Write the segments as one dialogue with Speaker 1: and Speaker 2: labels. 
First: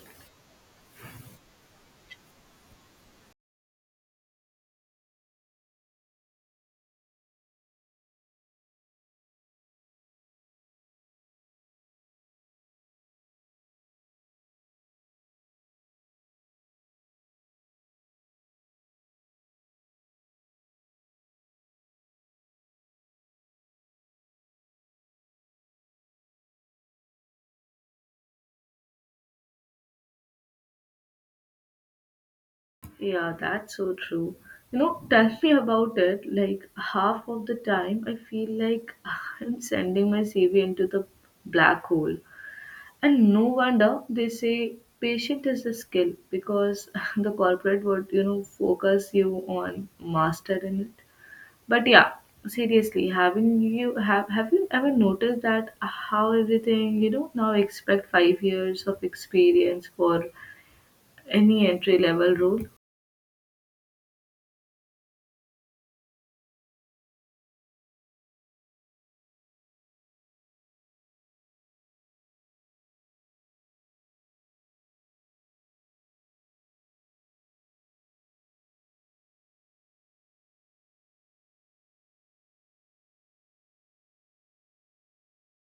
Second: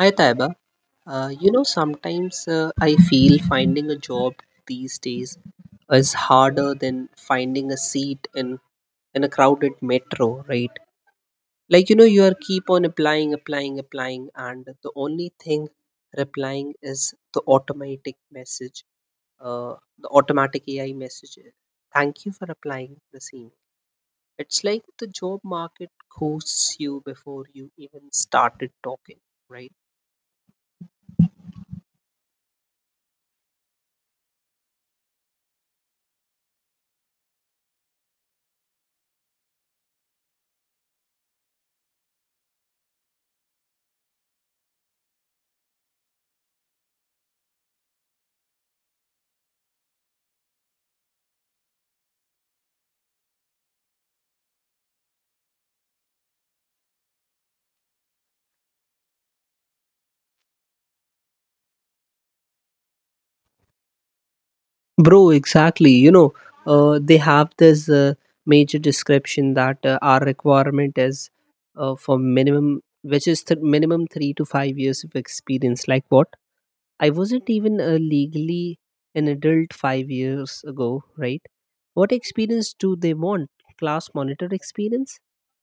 Speaker 1: Hi Taiba. Sometimes I feel finding a job these days is harder than finding a seat in a crowded metro, right? You are keep on applying, applying, applying, and the only thing replying is the automatic message, the automatic AI message. Thank you for applying the same. It's like the job market ghosts you before you even started talking, right?
Speaker 2: Yeah, that's so true. You know, tell me about it. Like half of the time, I feel like I'm sending my CV into the black hole. And no wonder they say patient is a skill because the corporate would, focus you on master in it. But yeah, seriously, having you have you ever noticed that how everything, now expect 5 years of experience for any entry level role?
Speaker 1: Bro, exactly. They have this major description that our requirement is for minimum, which is minimum 3 to 5 years of experience. Like what? I wasn't even legally an adult 5 years ago, right? What experience do they want? Class monitor experience?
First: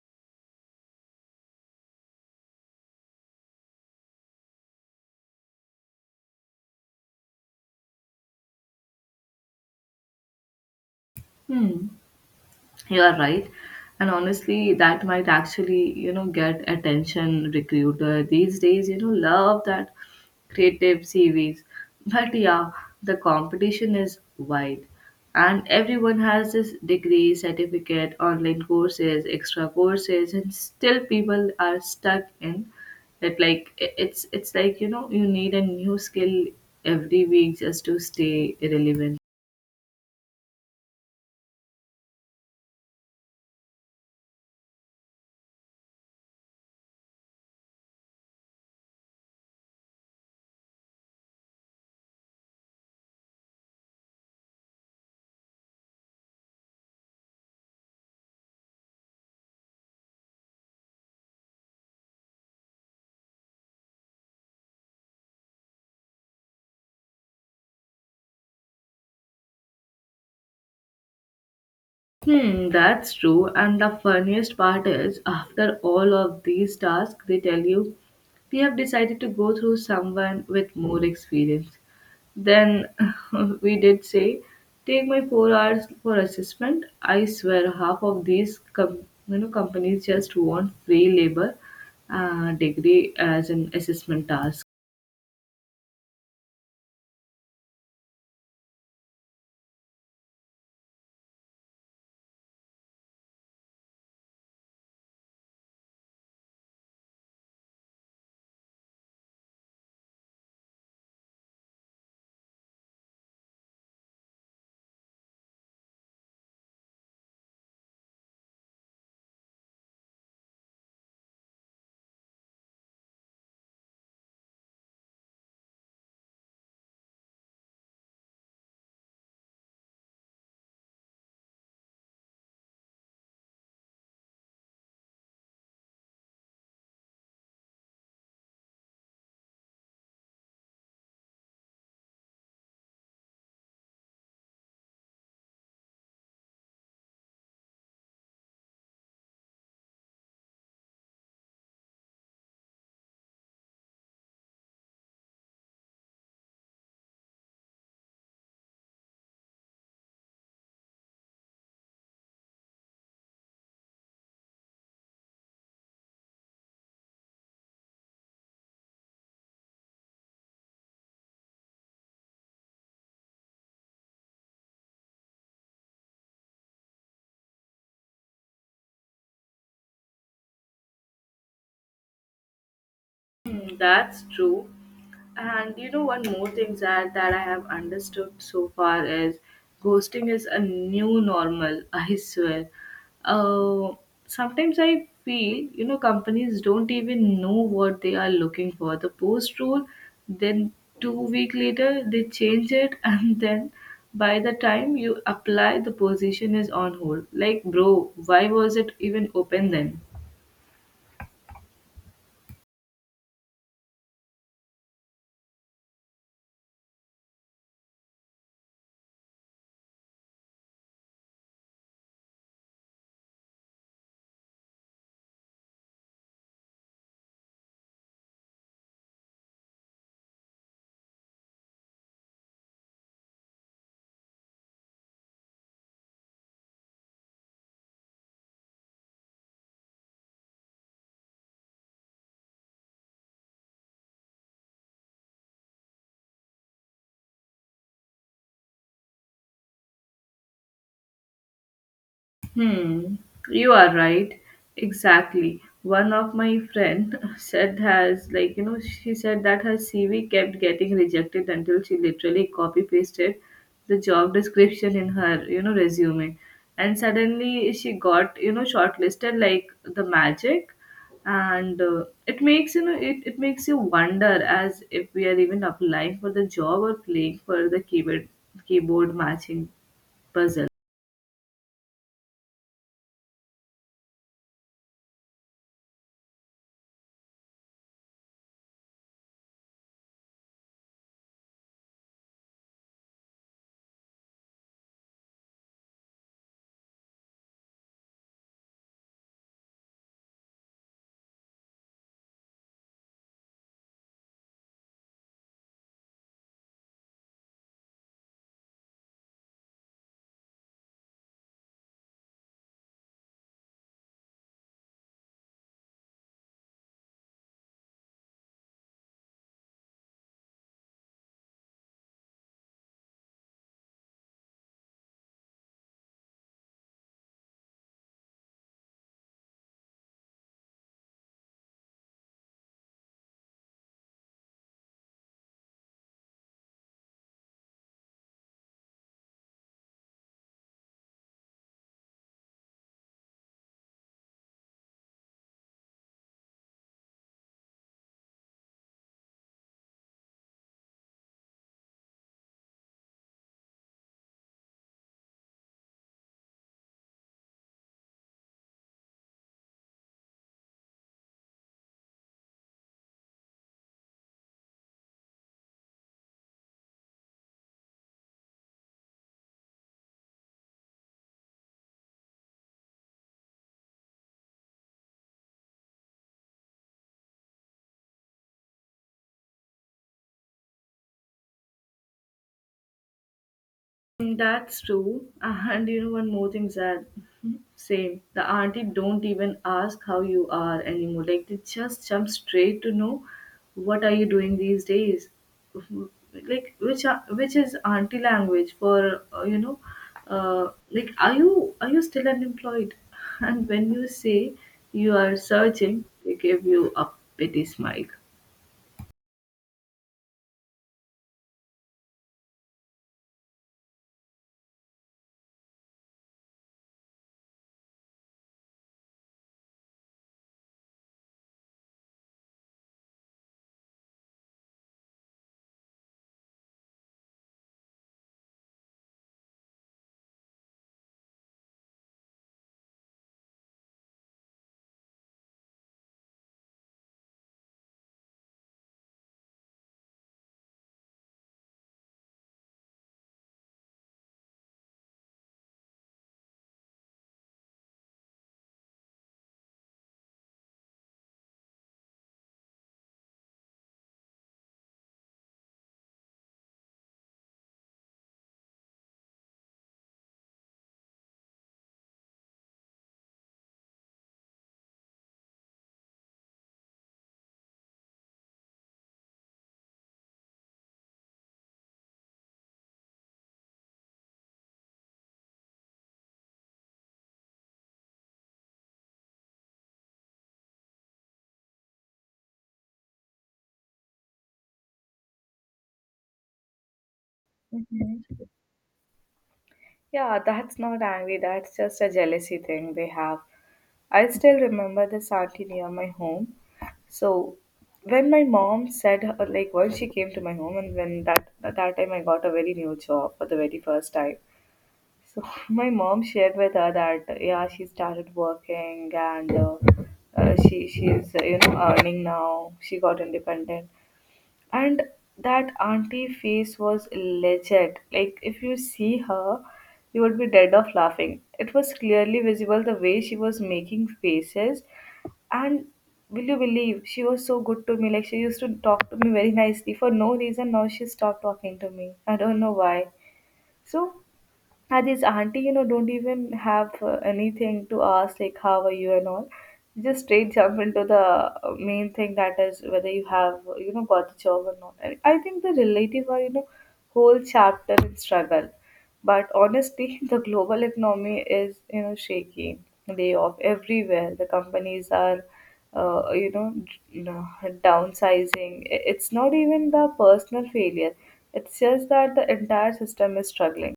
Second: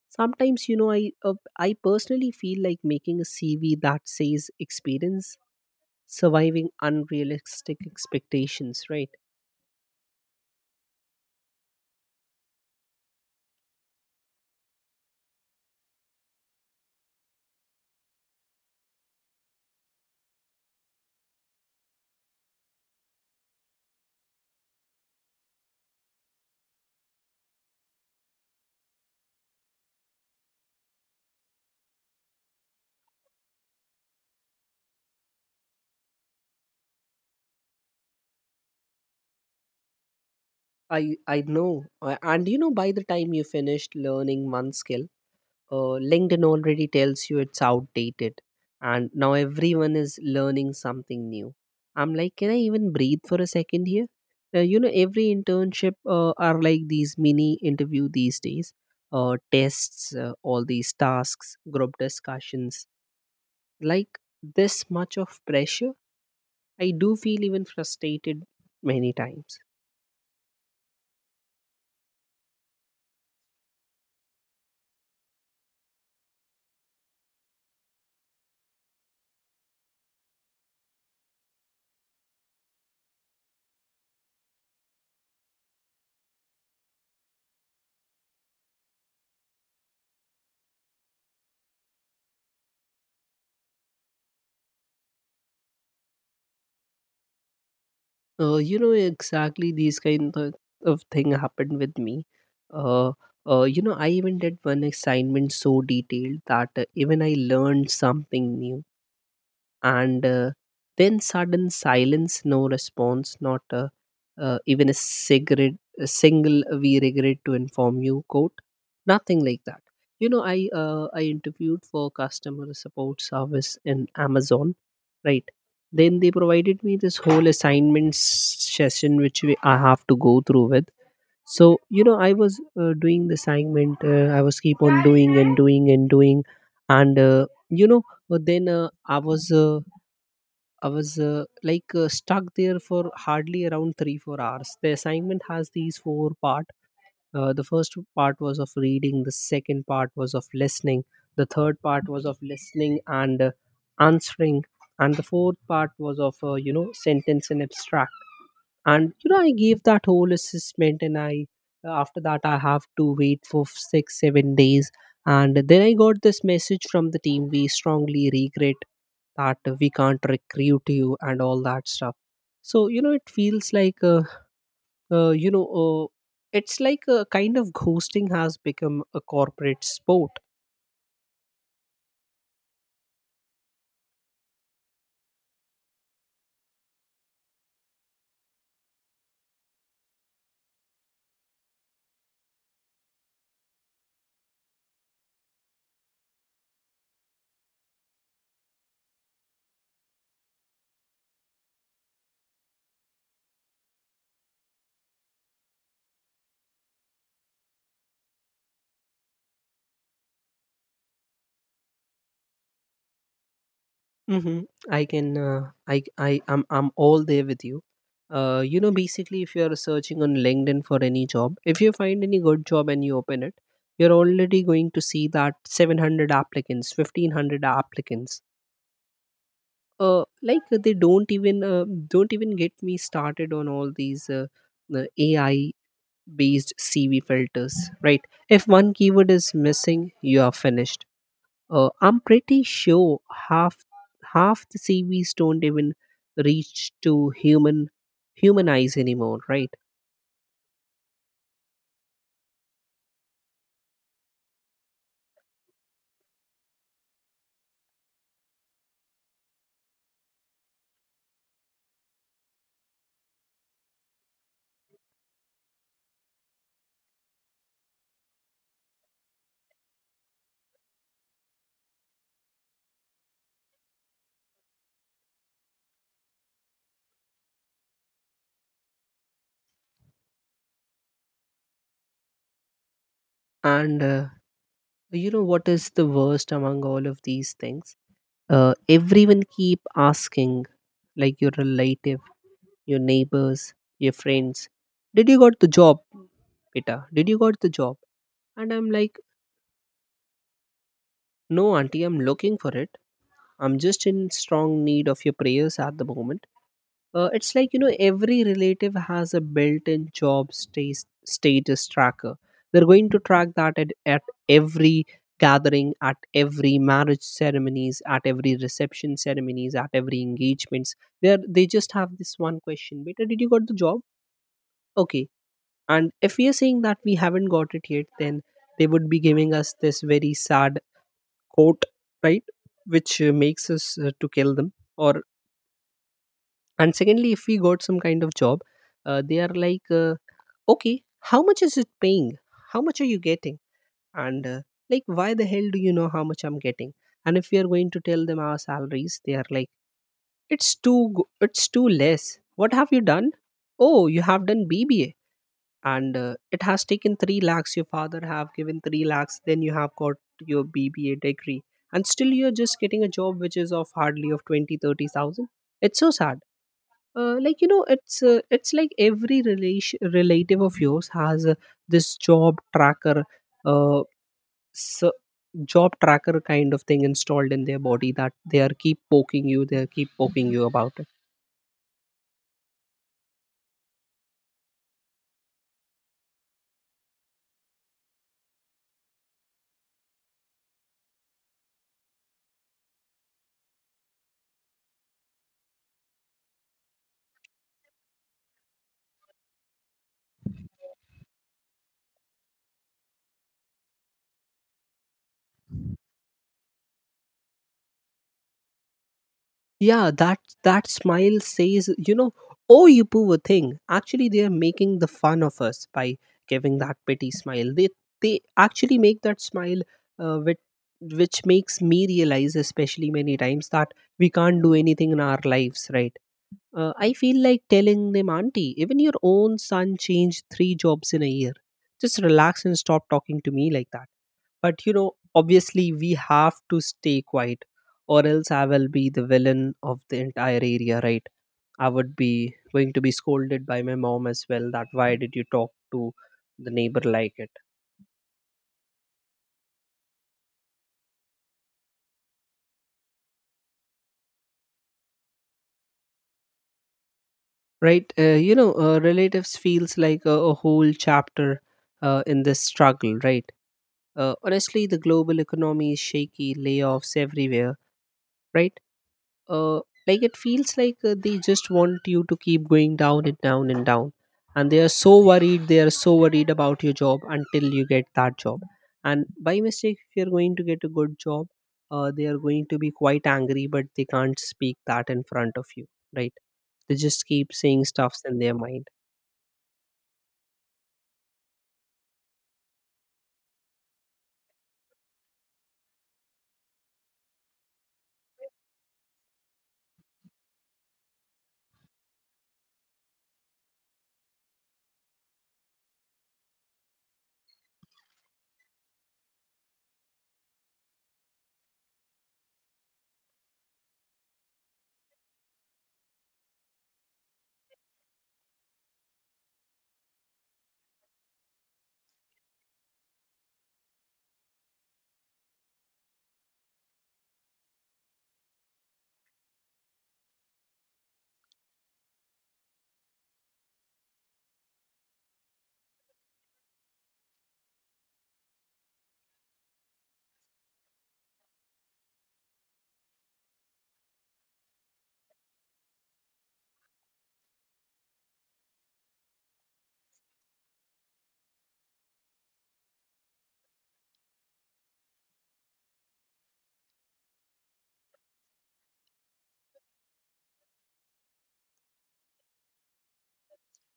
Speaker 1: Sometimes, I personally feel like making a CV that says experience surviving unrealistic expectations, right?
Speaker 2: Hmm. You are right. And honestly, that might actually, get attention recruiter these days, love that creative CVs. But yeah, the competition is wide. And everyone has this degree, certificate, online courses, extra courses, and still people are stuck in it like it's like, you need a new skill every week just to stay relevant.
Speaker 1: I know. By the time you finished learning one skill, LinkedIn already tells you it's outdated, and now everyone is learning something new. I'm like, can I even breathe for a second here? Every internship are like these mini interview these days, tests, all these tasks, group discussions, like this much of pressure. I do feel even frustrated many times.
Speaker 2: Hmm, that's true. And the funniest part is, after all of these tasks, they tell you we have decided to go through someone with more experience. Then we did say, take my 4 hours for assessment. I swear, half of these companies just want free labor, degree as an assessment task.
Speaker 1: Exactly these kind of thing happened with me. Uh, I even did one assignment so detailed that even I learned something new and then sudden silence, no response, not even a cigarette, a single we regret to inform you quote, nothing like that. You know, I interviewed for customer support service in Amazon, right? Then they provided me this whole assignment session which I have to go through with. So you know I was doing the assignment, I was keep on doing and doing and doing, and you know but then I was like stuck there for hardly around 3 4 hours. The assignment has these four part. The first part was of reading. The second part was of listening. The third part was of listening and answering. And the fourth part was of sentence and abstract. And you know, I gave that whole assessment, and I after that I have to wait for 6 7 days, and then I got this message from the team, we strongly regret that we can't recruit you and all that stuff. So you know it feels like you know it's like a kind of ghosting has become a corporate sport.
Speaker 2: Hmm, that's true. And you know, one more thing that I have understood so far is ghosting is a new normal. I swear. Uh, Sometimes I feel companies don't even know what they are looking for. The post rule, then 2 week later they change it, and then by the time you apply, the position is on hold. Like, bro, why was it even open then?
Speaker 1: Mm-hmm. I can. I'm. I'm all there with you. Basically, if you are searching on LinkedIn for any job, if you find any good job and you open it, you're already going to see that 700 applicants, 1500 applicants. They don't even get me started on all these the AI based CV filters, right? If one keyword is missing, you are finished. I'm pretty sure half half the CVs don't even reach to human eyes anymore, right?
Speaker 2: Hmm, you are right. Exactly. One of my friend said has she said that her CV kept getting rejected until she literally copy pasted the job description in her resume, and suddenly she got shortlisted like the magic, and it makes you wonder as if we are even applying for the job or playing for the keyboard matching puzzle.
Speaker 1: And you know what is the worst among all of these things? Everyone keep asking, like your relative, your neighbors, your friends, did you got the job, Pita? Did you got the job? And I'm like, no, auntie, I'm looking for it. I'm just in strong need of your prayers at the moment. It's like you know every relative has a built-in job status tracker. They're going to track that at every gathering, at every marriage ceremonies, at every reception ceremonies, at every engagements. They just have this one question: Beta, did you got the job? Okay. And if we are saying that we haven't got it yet, then they would be giving us this very sad quote, right? Which makes us to kill them, or, and secondly, if we got some kind of job, they are like okay, how much is it paying, how much are you getting? And like, why the hell do you know how much I'm getting? And if we are going to tell them our salaries, they are like, it's too less, what have you done? Oh, you have done BBA, and it has taken 3 lakhs, your father have given 3 lakhs, then you have got your BBA degree, and still you're just getting a job which is of hardly of 20-30 thousand. It's so sad. It's like every relation relative of yours has this job tracker, uh, so job tracker kind of thing installed in their body, that they are keep poking you, they are keep poking you about it.
Speaker 2: Mm, that's true. And one more thing, Zad. Same. The auntie don't even ask how you are anymore. Like they just jump straight to know what are you doing these days. Like which is auntie language for like are you still unemployed? And when you say you are searching, they give you a pity smile.
Speaker 1: Yeah, that smile says, you know, oh you poor thing. Actually they are making the fun of us by giving that pity smile. They actually make that smile which which makes me realize especially many times that we can't do anything in our lives, right? I feel like telling them, auntie, even your own son changed three jobs in a year. Just relax and stop talking to me like that. But you know, obviously, we have to stay quiet, or else I will be the villain of the entire area, right? I would be going to be scolded by my mom as well, that why did you talk to the neighbor like it, right? Relatives feels like a whole chapter in this struggle, right? Honestly, the global economy is shaky, layoffs everywhere, right? Uh, like it feels like they just want you to keep going down and down and down. And they are so worried, they are so worried about your job until you get that job. And by mistake, if you're going to get a good job, they are going to be quite angry, but they can't speak that in front of you, right? They just keep saying
Speaker 2: Mhm.
Speaker 1: stuffs in their mind.
Speaker 2: Yeah, that's not angry. That's just a jealousy thing they have. I still remember the auntie near my home. So when my mom said her, like once she came to my home and when that at that time I got a very new job for the very first time. So my mom shared with her that yeah she started working, and she's earning now. She got independent, and that auntie face was legit. Like if you see her, you would be dead of laughing. It was clearly visible the way she was making faces, and will you believe she was so good to me? Like she used to talk to me very nicely for no reason. Now she stopped talking to me. I don't know why. So and this auntie, don't even have anything to ask, like, how are you and all. Just straight jump into the main thing, that is whether you have, got the job or not. And I think the relative are, whole chapter in struggle. But honestly, the global economy is, shaky. Layoff everywhere. The companies are, uh, you know, d- you know, downsizing. It's not even the personal failure. It's just that the entire system is struggling.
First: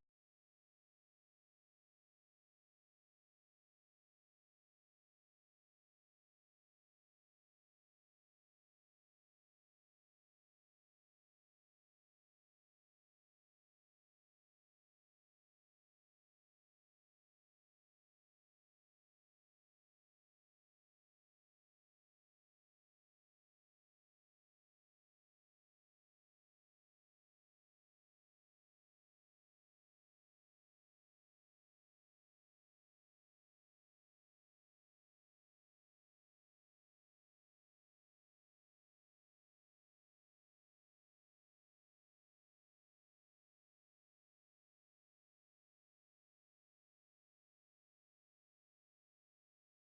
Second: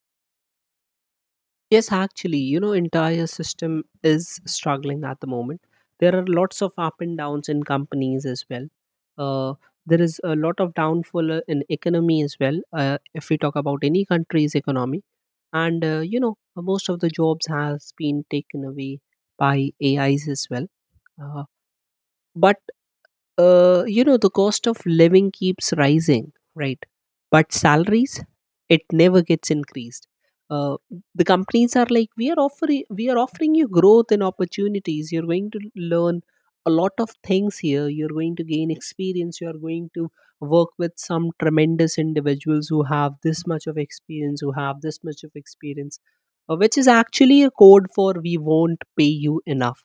Speaker 1: Yes, actually, you know, entire system is struggling at the moment. There are lots of up and downs in companies as well. Uh, there is a lot of downfall in economy as well. If we talk about any country's economy, most of the jobs has been taken away by AIs as well. Uh, but the cost of living keeps rising, right? But salaries, it never gets increased. uh, the companies are like, we are offering you growth and opportunities, you're going to learn a lot of things here, you're going to gain experience, you are going to work with some tremendous individuals who have this much of experience, who have this much of experience. Which is actually a code for, we won't pay you enough.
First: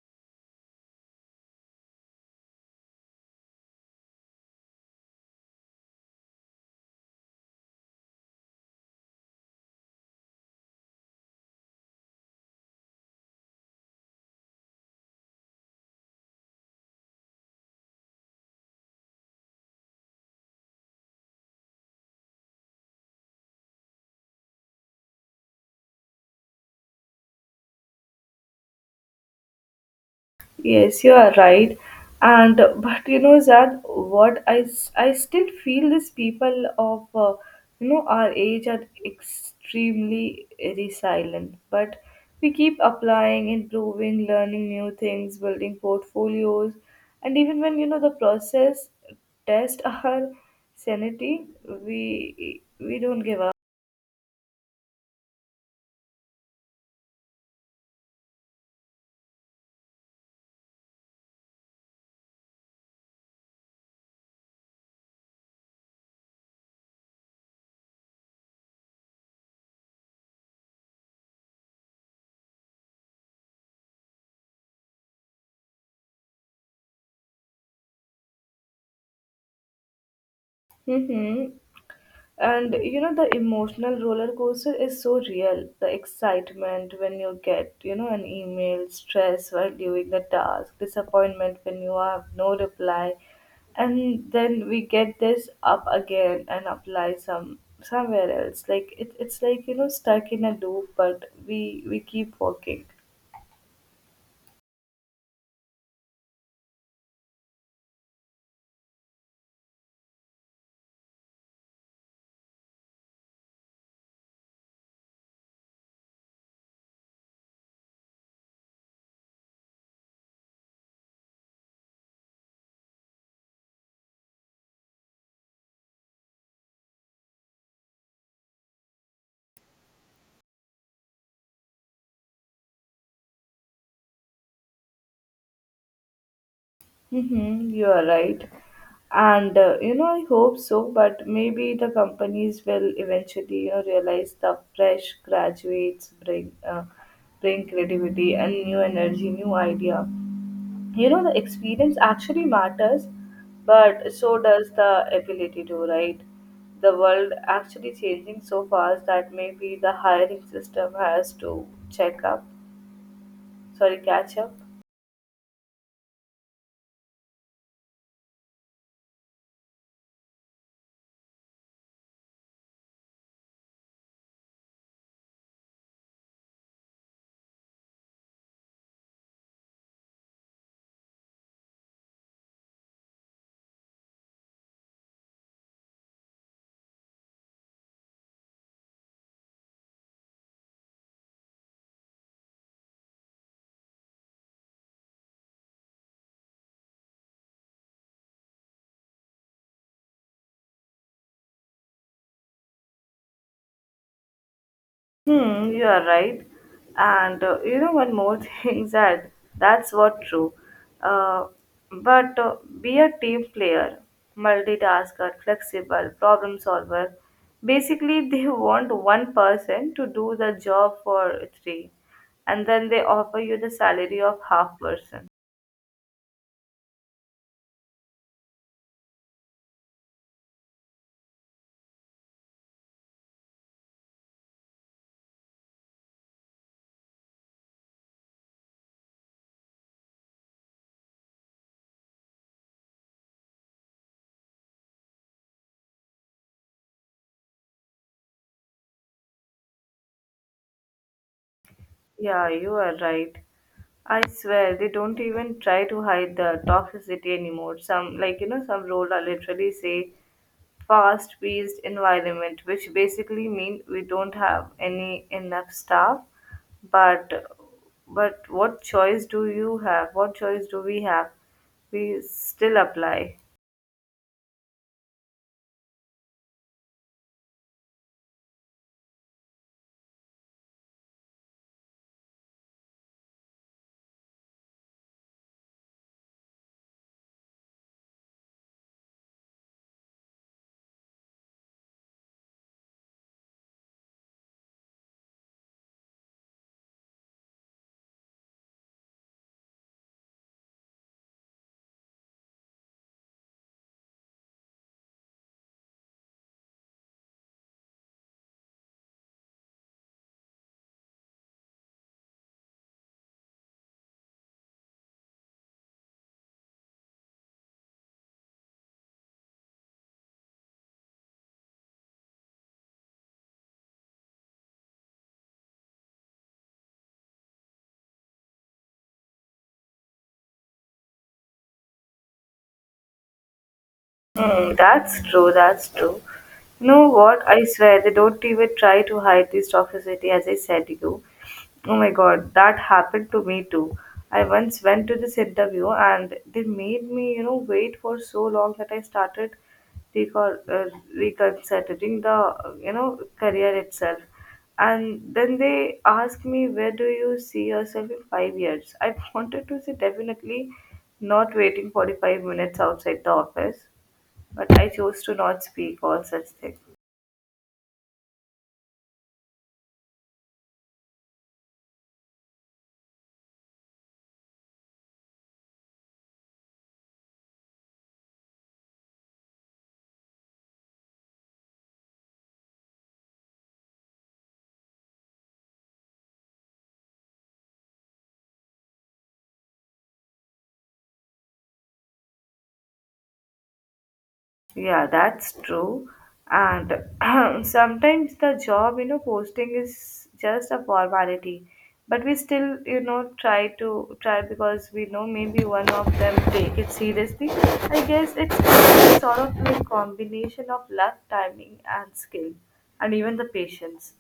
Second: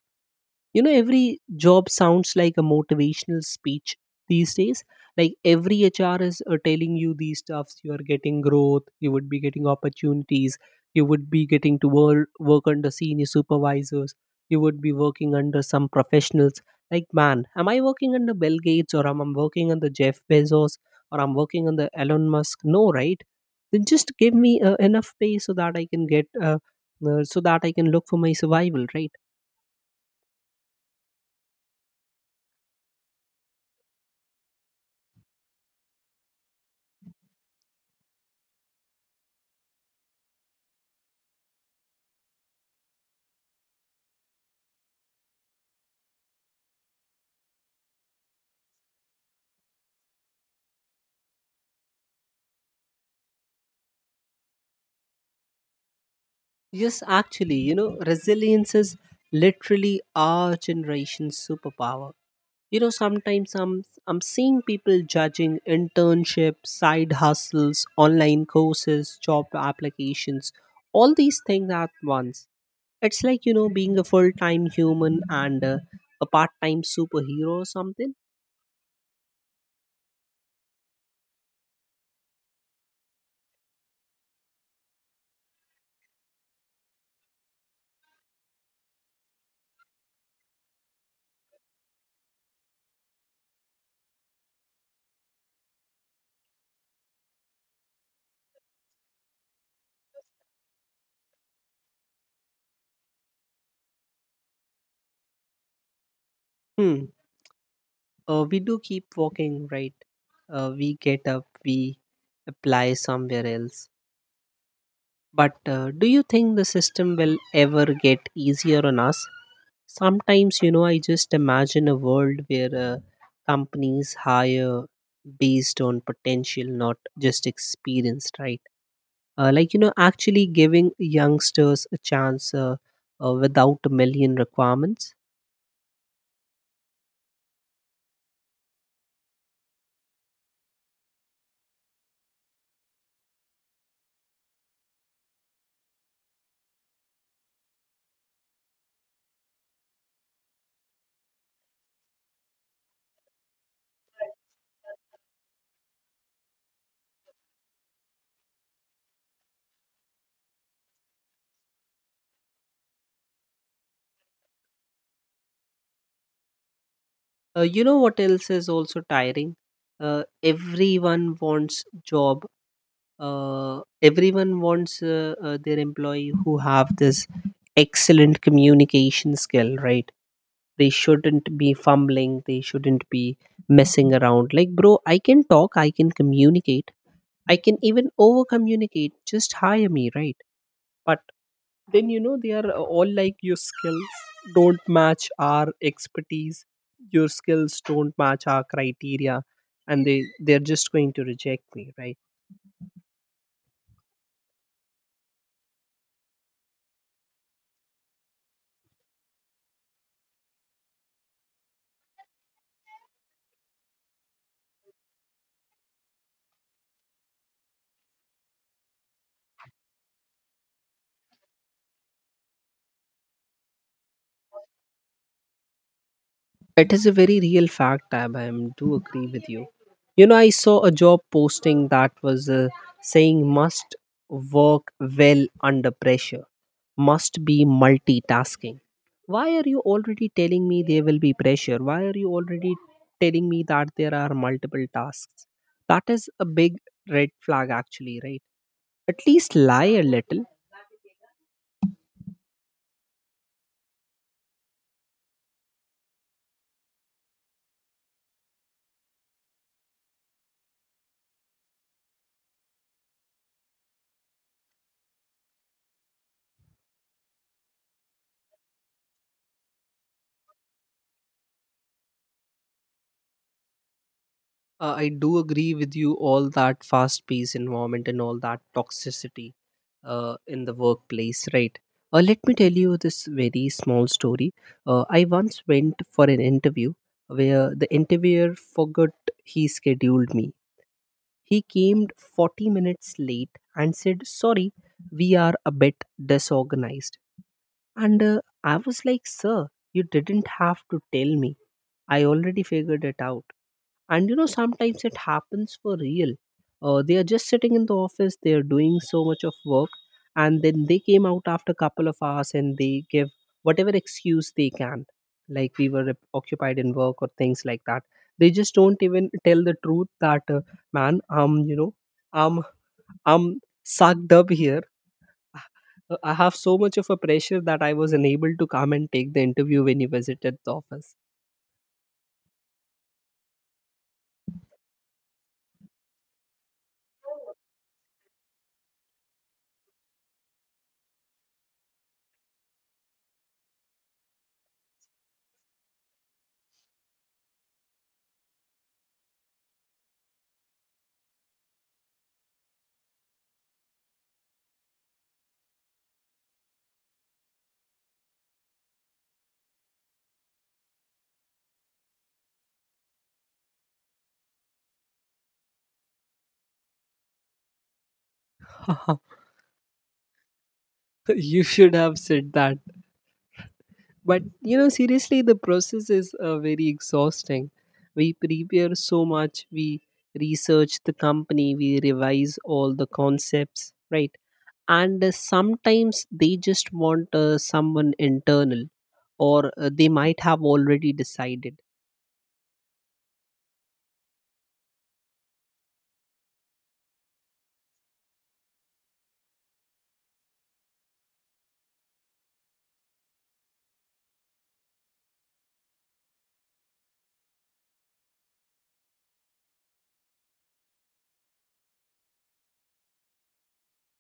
Speaker 1: You know, every job sounds like a motivational speech these days. Like every HR is telling you these stuffs, you are getting growth, you would be getting opportunities, you would be getting to work under senior supervisors, you would be working under some professionals. Like man, am I working under Bill Gates, or am I working under Jeff Bezos, or I'm working under Elon Musk? No, right? Then just give me enough pay so that I can get so that I can look for my survival, right?
Speaker 2: Yes, you are right. And but Zad, I still feel these people of our age are extremely resilient. But we keep applying, improving, learning new things, building portfolios, and even when the process test our sanity, we don't give up.
Speaker 1: Yes, actually, you know, resilience is literally our generation's superpower. You know, sometimes I'm seeing people judging internships, side hustles, online courses, job applications, all these things at once. It's like you know being a full-time human and a part-time superhero or something.
Speaker 2: Mm-hmm. And the emotional roller coaster is so real. The excitement when you get, an email, stress while doing the task, disappointment when you have no reply, and then we get this up again and apply somewhere else. Like it's like stuck in a loop, but we keep working.
Speaker 1: Hmm. We do keep walking, right? We get up, we apply somewhere else. But do you think the system will ever get easier on us? Sometimes, you know, I just imagine a world where companies hire based on potential, not just experience, right? Actually giving youngsters a chance, without a million requirements.
Speaker 2: Mm-hmm, you are right. And I hope so, but maybe the companies will eventually realize the fresh graduates bring bring creativity and new energy, new idea. The experience actually matters, but so does the ability to write. The world actually changing so fast that maybe the hiring system has to check up sorry catch up.
Speaker 1: You know what else is also tiring? Everyone wants job, everyone wants their employee who have this excellent communication skill, right? They shouldn't be fumbling, they shouldn't be messing around. Like bro, I can talk, I can communicate, I can even over communicate, just hire me, right? But then you know they are all like, your skills don't match our expertise, your skills don't match our criteria, and they're just going to reject me, right?
Speaker 2: Hmm, you are right. And one more thing is that that's what true. Uh, but be a team player, multitasker, flexible, problem solver. Basically, they want one person to do the job for three, and then they offer you the salary of half person.
Speaker 1: It is a very real fact, Tab. Do agree with you. You know, I saw a job posting that was saying, must work well under pressure, must be multitasking. Why are you already telling me there will be pressure? Why are you already telling me that there are multiple tasks? That is a big red flag, actually, right? At least lie a little.
Speaker 2: Yeah, you are right. I swear they don't even try to hide the toxicity anymore. Some like you know, some role are literally say fast-paced environment, which basically mean we don't have any enough staff. But but what choice do you have? What choice do we have? We still apply.
Speaker 1: I do agree with you, all that fast paced environment and all that toxicity in the workplace, right? Let me tell you this very small story. I once went for an interview where the interviewer forgot he scheduled me. He came 40 minutes late and said, "Sorry, we are a bit disorganized." And I was like, "Sir, you didn't have to tell me. I already figured it out." And you know, sometimes it happens for real. They are just sitting in the office, they are doing so much of work, and then they came out after a couple of hours and they give whatever excuse they can, like "we were occupied in work" or things like that. They just don't even tell the truth that man, you know, I'm I'm sucked up here. I have so much of a pressure that I was unable to come and take the interview when you visited the office.
Speaker 2: Hmm, that's true, that's true. You know what? I swear they don't even try to hide this toxicity as I said to you. Oh my god, that happened to me too. I once went to this interview, and they made me, wait for so long that I started recon- uh, reconsidering the, career itself. And then they asked me, where do you see yourself in 5 years? I wanted to say definitely not waiting 45 minutes outside the office, but I chose to not speak all such things.
Speaker 1: You should have said that. But you know, seriously, the process is very exhausting. We prepare so much, we research the company, we revise all the concepts, right? And sometimes they just want someone internal, or they might have already decided.
Speaker 2: Yeah, that's true. And sometimes the job, posting is just a formality, but we still, try to try because we know maybe one of them take it seriously. I guess it's sort of a combination of luck, timing, and skill, and even the patience.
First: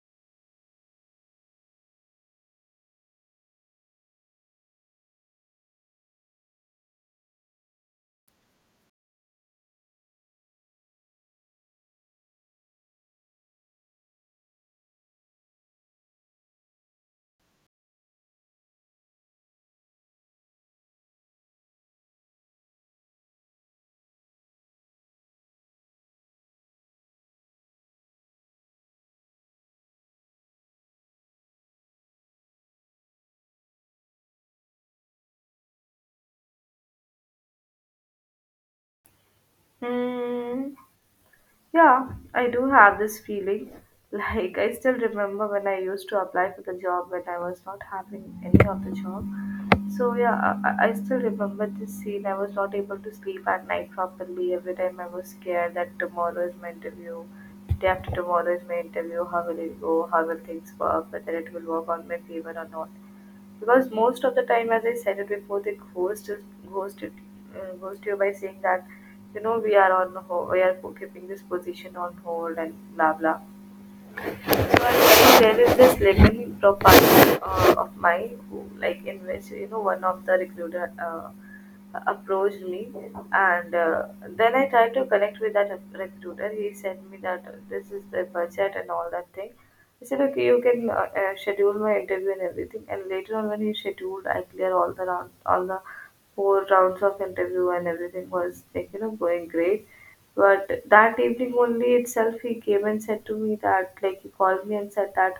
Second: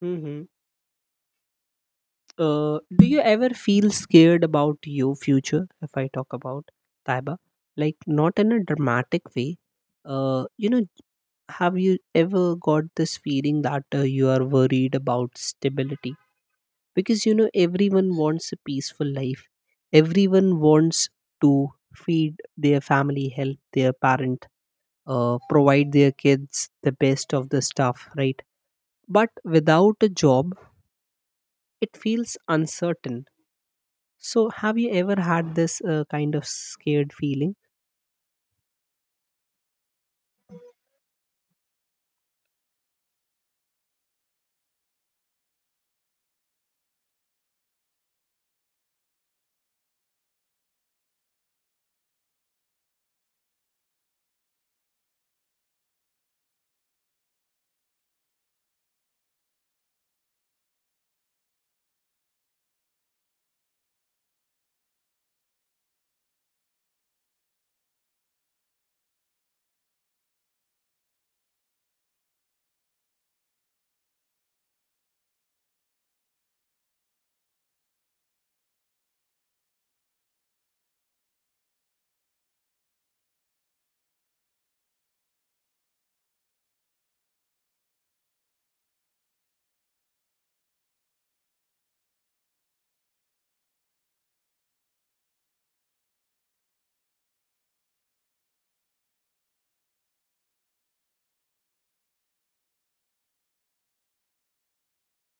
Speaker 1: Hmm. Do you ever feel scared about your future? If I talk about Taiba, like not in a dramatic way, you know, have you ever got this feeling that you are worried about stability? Because you know, everyone wants a peaceful life, everyone wants to feed their family, help their parent, provide their kids the best of the stuff, right? But without a job, it feels uncertain. So have you ever had this kind of scared feeling?
Speaker 2: Hmm. Yeah, I do have this feeling. Like, I still remember when I used to apply for the job when I was not having any of the job. So, yeah, I still remember this scene. I was not able to sleep at night properly. Every time I was scared that tomorrow is my interview. Day after tomorrow is my interview. How will it go? How will things work? Whether it will work on my favor or not, because most of the time, as I said it before, they ghost is ghost it ghost you by saying that we are on hold, we are keeping this position on hold and blah blah. So I think there is this living profile of mine who, like, in which one of the recruiter approached me, and then I tried to connect with that recruiter. He sent me that this is the budget and all that thing. He said, okay, you can schedule my interview and everything. And later on, when he scheduled, I cleared all the round, all the four rounds of interview, and everything was like going great. But that evening only itself, he came and said to me that, like, he called me and said that,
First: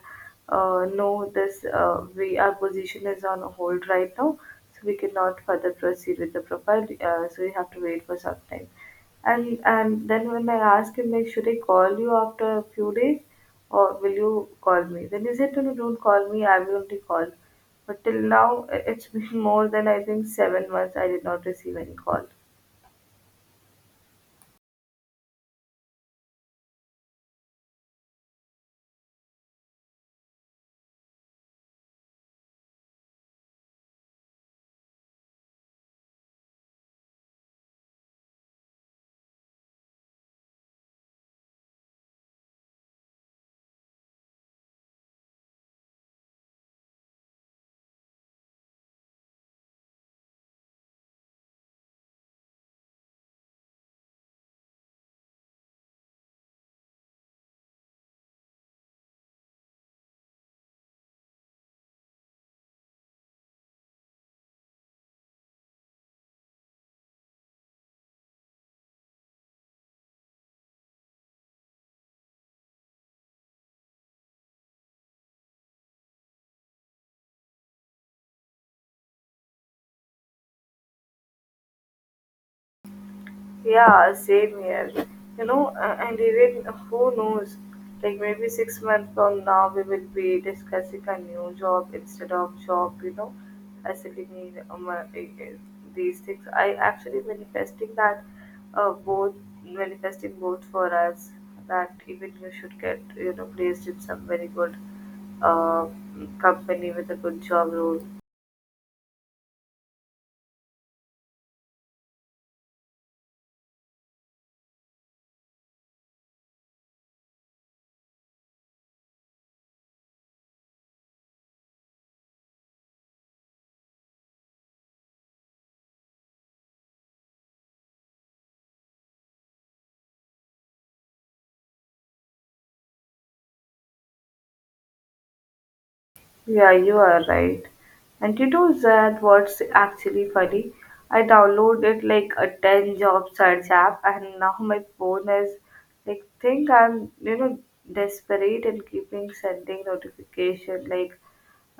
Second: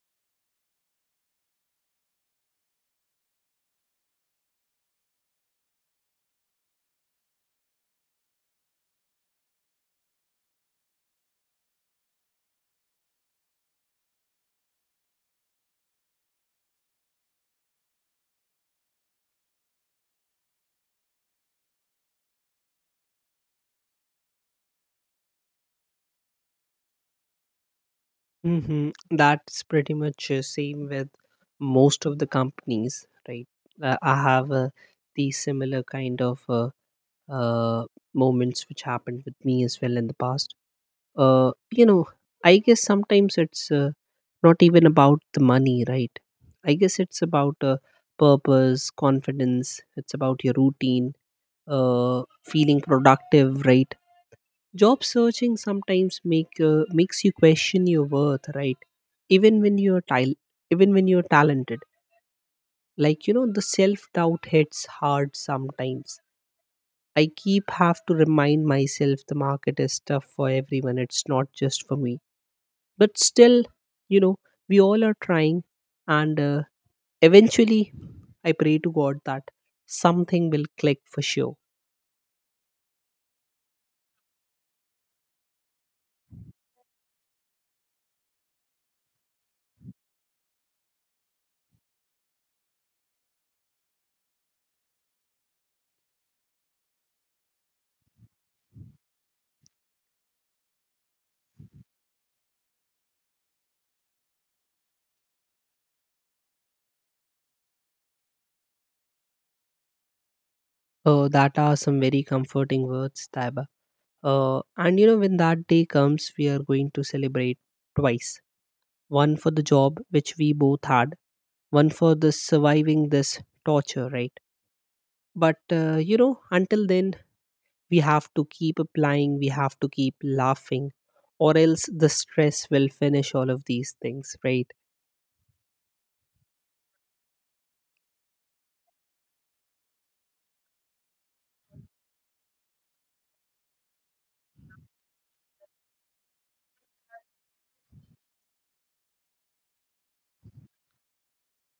Speaker 2: no, our position is on hold right now, so we cannot further proceed with the profile, so we have to wait for some time. And then when I asked him, like, should I call you after a few days or will you call me? Then he said, no, no, don't call me, I will only call. But till now, it's been more than I think 7 months, I did not receive any call.
Speaker 1: Hmm. That's pretty much same with most of the companies, right? I have these similar kind of uh, moments which happened with me as well in the past. You know, I guess sometimes it's not even about the money, right? I guess it's about purpose, confidence. It's about your routine, feeling productive, right? Job searching sometimes makes you question your worth, right? Even when you're tal- Even when you're talented. Like you know, the self doubt hits hard sometimes. I keep have to remind myself, the market is tough for everyone. It's not just for me. But still, you know, we all are trying, and eventually, I pray to God that something will click for sure.
Speaker 2: Yeah, same here. And even who knows, like maybe 6 months from now, we will be discussing a new job instead of job, facility, these things. I actually uh, both, manifesting both for us that even you should get, placed in some very good uh, company with a good job role.
Speaker 1: That are some very comforting words, Taiba. And you know, when that day comes, we are going to celebrate twice: one for the job, which we both had, one for the surviving this torture, right? But you know, until then, we have to keep applying, we have to keep laughing, or else the stress will finish all of these things, right?
Speaker 2: Yeah, you are right. And you know that, what's actually funny? I downloaded like a 10 job search app, and now my phone is like think I'm desperate and keeping sending notification like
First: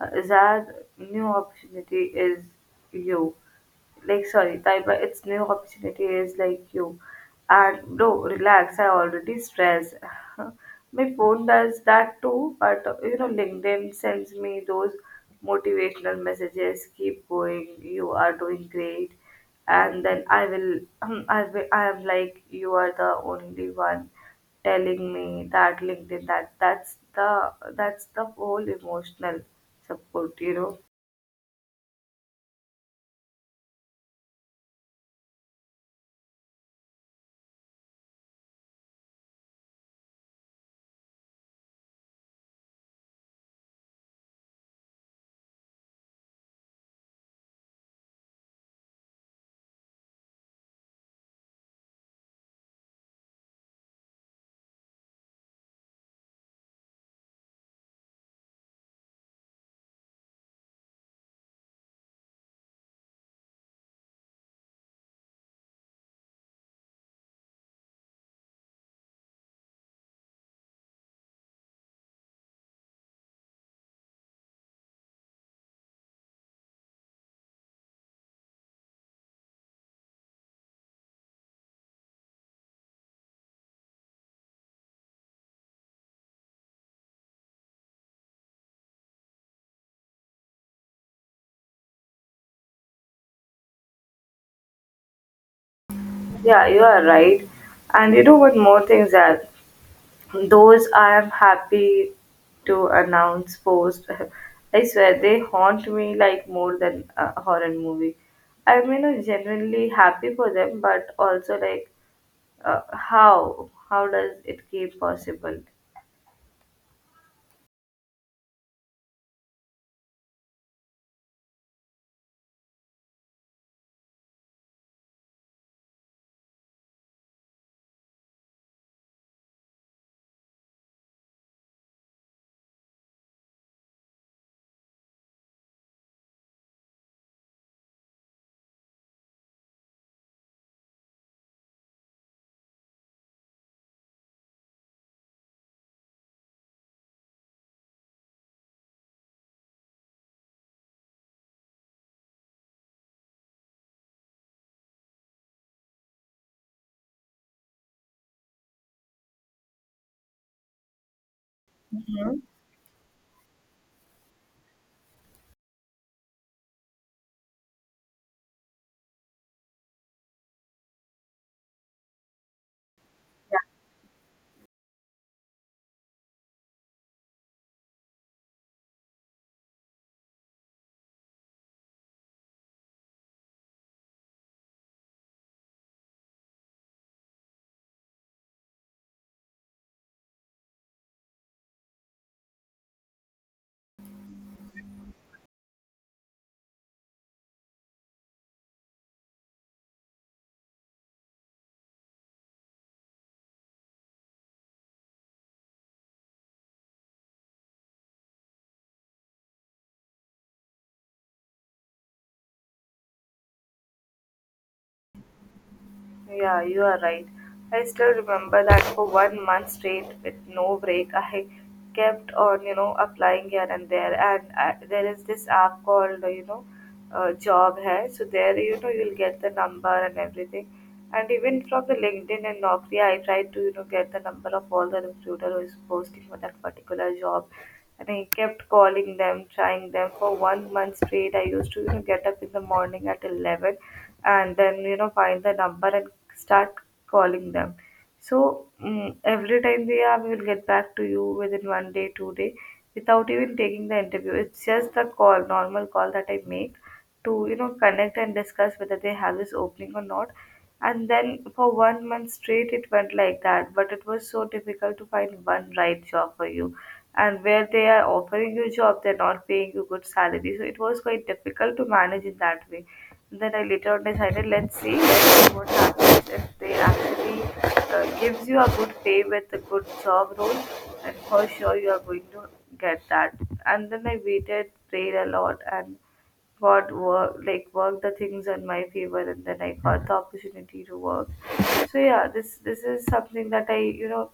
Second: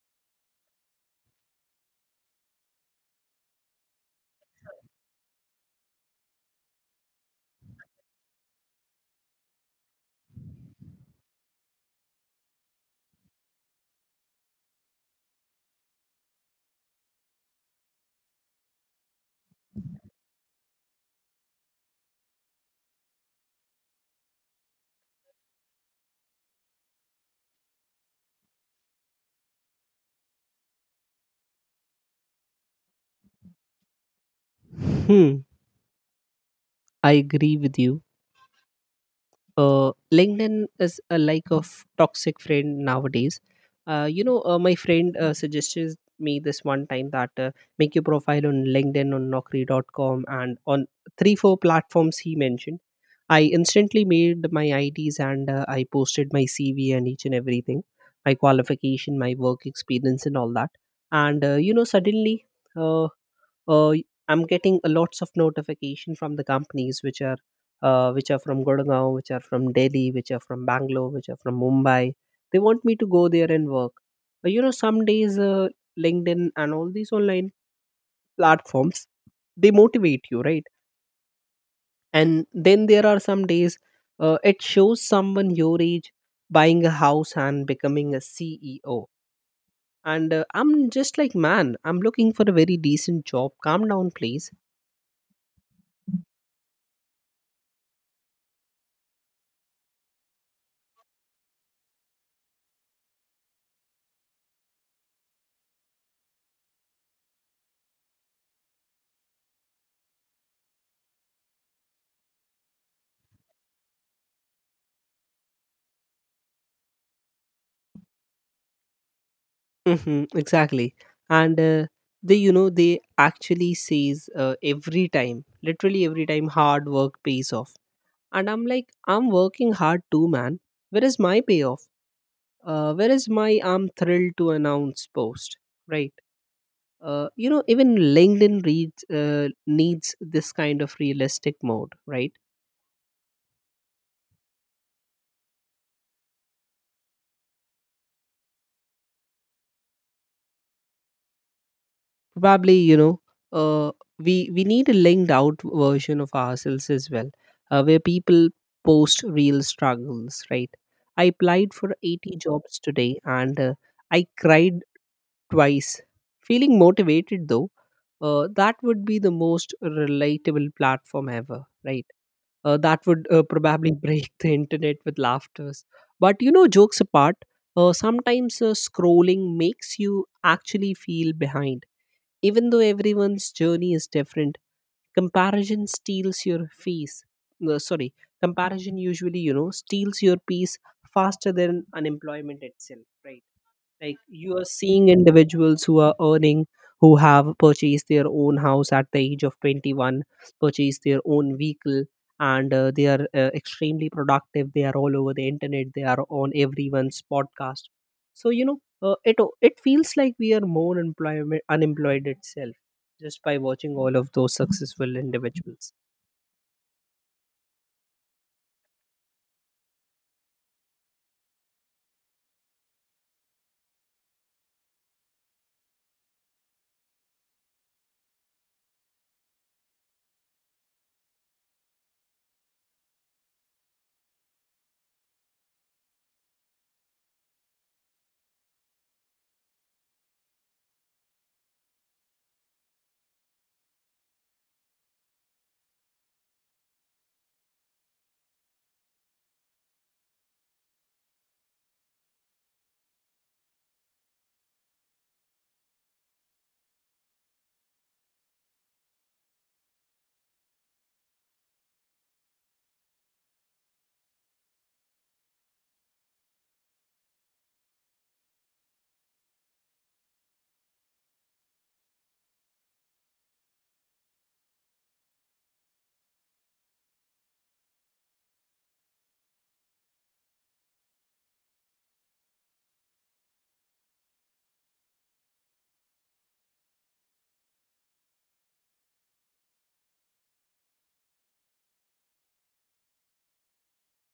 Speaker 2: that new opportunity is you, like sorry, type by its new opportunity is like you, and no relax, I already stress. My phone does that too, but LinkedIn sends me those motivational messages keep going, you are doing great. And then I will I am like, you are the only one telling me that, LinkedIn, that's the whole emotional support.
Speaker 1: Hmm, I agree with you. LinkedIn is a like of toxic friend nowadays. You know, my friend suggested me this one time that make your profile on LinkedIn, on naukri.com and on three four platforms he mentioned. I instantly made my IDs and I posted my CV and each and everything, my qualification, my work experience, and all that. And you know, suddenly. Uh, I'm getting a lots of notification from the companies which are from Gurgaon, which are from Delhi, which are from Bangalore, which are from Mumbai. They want me to go there and work. But you know, some days LinkedIn and all these online platforms, they motivate you, right? And then there are some days it shows someone your age buying a house and becoming a CEO. And I'm just like, man, I'm looking for a very decent job. Calm down, please.
Speaker 2: Yeah, you are right. And you know what more things are? Those I am happy to announce post. I swear they haunt me like more than a horror movie. I mean, I'm genuinely happy for them, but also like, how? How does it keep possible?
Speaker 1: Hmm, exactly. And they, you know, they actually says every time, literally every time, hard work pays off. And I'm like, I'm working hard too, man. Where is my payoff? Where is my "I'm thrilled to announce" post? Right. You know, even LinkedIn reads needs this kind of realistic mode, right? Probably you know, uh, we need a linked out version of ourselves as well, where people post real struggles, right? I applied for 80 jobs today and I cried twice, feeling motivated though. That would be the most relatable platform ever, right? That would probably break the internet with laughters. But you know, jokes apart, sometimes scrolling makes you actually feel behind. Even though everyone's journey is different, comparison steals your peace. No, sorry, comparison usually, you know, steals your peace faster than unemployment itself, right? Like you are seeing individuals who are earning, who have purchased their own house at the age of 21, purchased their own vehicle, and they are extremely productive, they are all over the internet, they are on everyone's podcast. So you know, uh, it it feels like we are more employment unemployed itself, just by watching all of those successful individuals.
Speaker 2: Yeah, you are right. I still remember that for 1 month straight with no break, I kept on, applying here and there. And there is this app called, Job Hai. So there, you'll get the number and everything. And even from the LinkedIn and Naukri, I tried to, get the number of all the recruiter who is posting for that particular job, and I kept calling them, trying them for 1 month straight. I used to, get up in the morning at 11, and then, find the number and start calling them. So every time we will get back to you within 1 day, 2 day, without even taking the interview. It's just the call, normal call that I make to, connect and discuss whether they have this opening or not. And then for 1 month straight, it went like that. But it was so difficult to find one right job for you, and where they are offering you a job, they're not paying you good salary. So it was quite difficult to manage in that way. Then I later on decided, let's see what happens if they actually gives you a good pay with a good job role, and for sure you are going to get that. And then I waited, prayed a lot, and got work like worked the things in my favor, and then I got the opportunity to work. So yeah, this is something that I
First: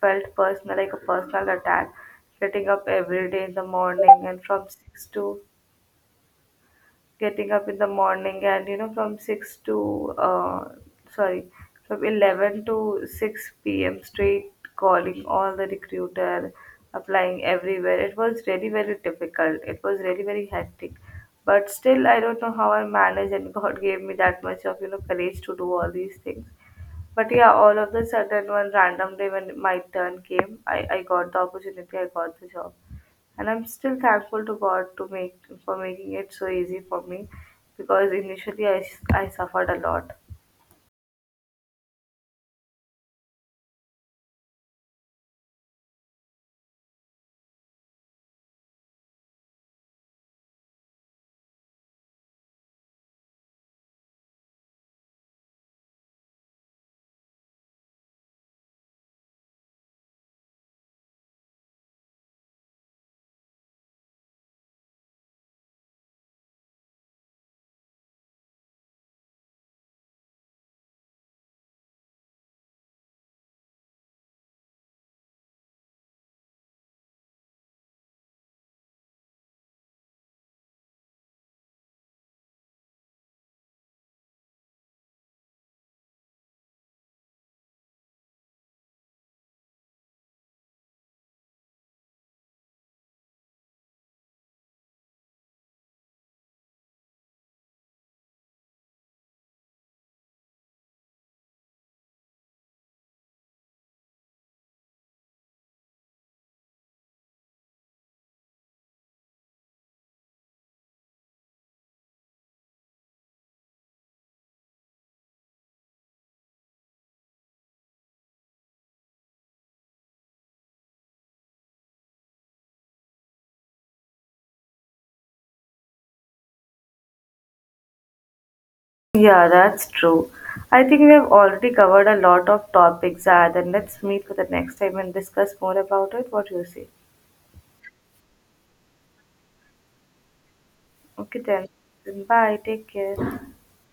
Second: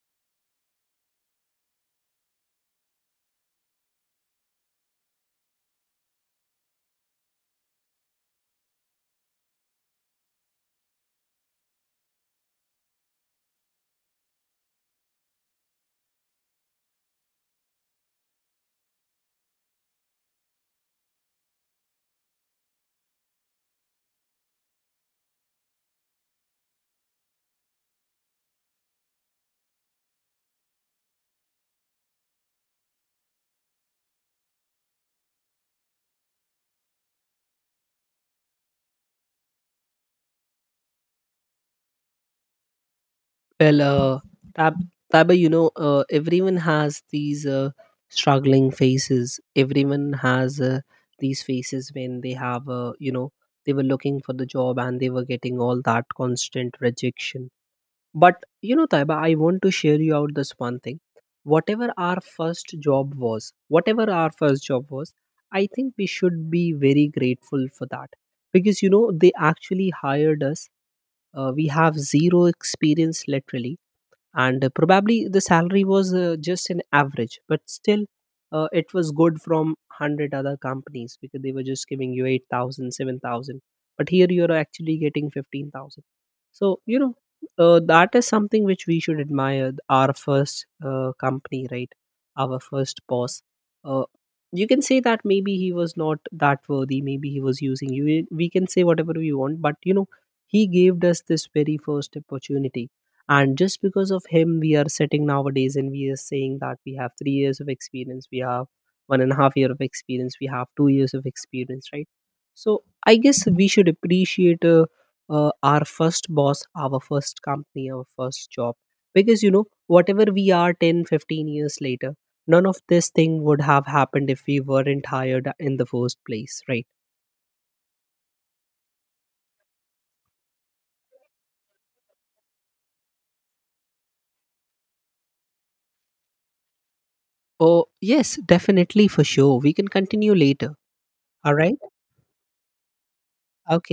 Speaker 2: felt personal, like a personal attack. Getting up every day in the morning and from 6 to getting up in the morning and from 6 to sorry from 11 to 6 p.m. straight calling all the recruiter, applying everywhere. It was really very difficult. It was really very hectic. But still, I don't know how I managed, and God gave me that much of courage to do all these things. But yeah, all of the sudden, one random day when my turn came, I got the opportunity, I got the job. And I'm still thankful to God to make for making it so easy for me, because initially I suffered a lot.
Speaker 1: Well, Tab- Taba, you know, everyone has these struggling faces. Everyone has these faces when they have, you know, they were looking for the job and they were getting all that constant rejection. But, you know, Taiba, I want to share you out this one thing. Whatever our first job was, I think we should be very grateful for that. Because, you know, they actually hired us. We have zero experience literally, and probably the salary was just an average, but still it was good from 100 other companies, because they were just giving you 8,000, 7,000. But here you're actually getting 15,000. So you know, that is something which we should admire, our first company, right? Our first boss, uh, you can say that maybe he was not that worthy, maybe he was using you, we can say whatever we want, but you know, he gave us this very first opportunity. And just because of him, we are sitting nowadays and we are saying that we have 3 years of experience, we have 1.5 year of experience, we have 2 years of experience, right? So I guess we should appreciate our first boss, our first company, our first job, because you know, whatever we are 10, 15 years later, none of this thing would have happened if we weren't hired in the first place, right?
Speaker 2: Yeah, that's true. I think we have already covered a lot of topics, Zad, and let's meet for the next time and discuss more about it. What do you say?
Speaker 1: Oh yes, definitely, for sure we can continue later.
Speaker 2: Okay,
Speaker 1: All
Speaker 2: then.
Speaker 1: right.
Speaker 2: Then bye. Take care.
Speaker 1: Okay.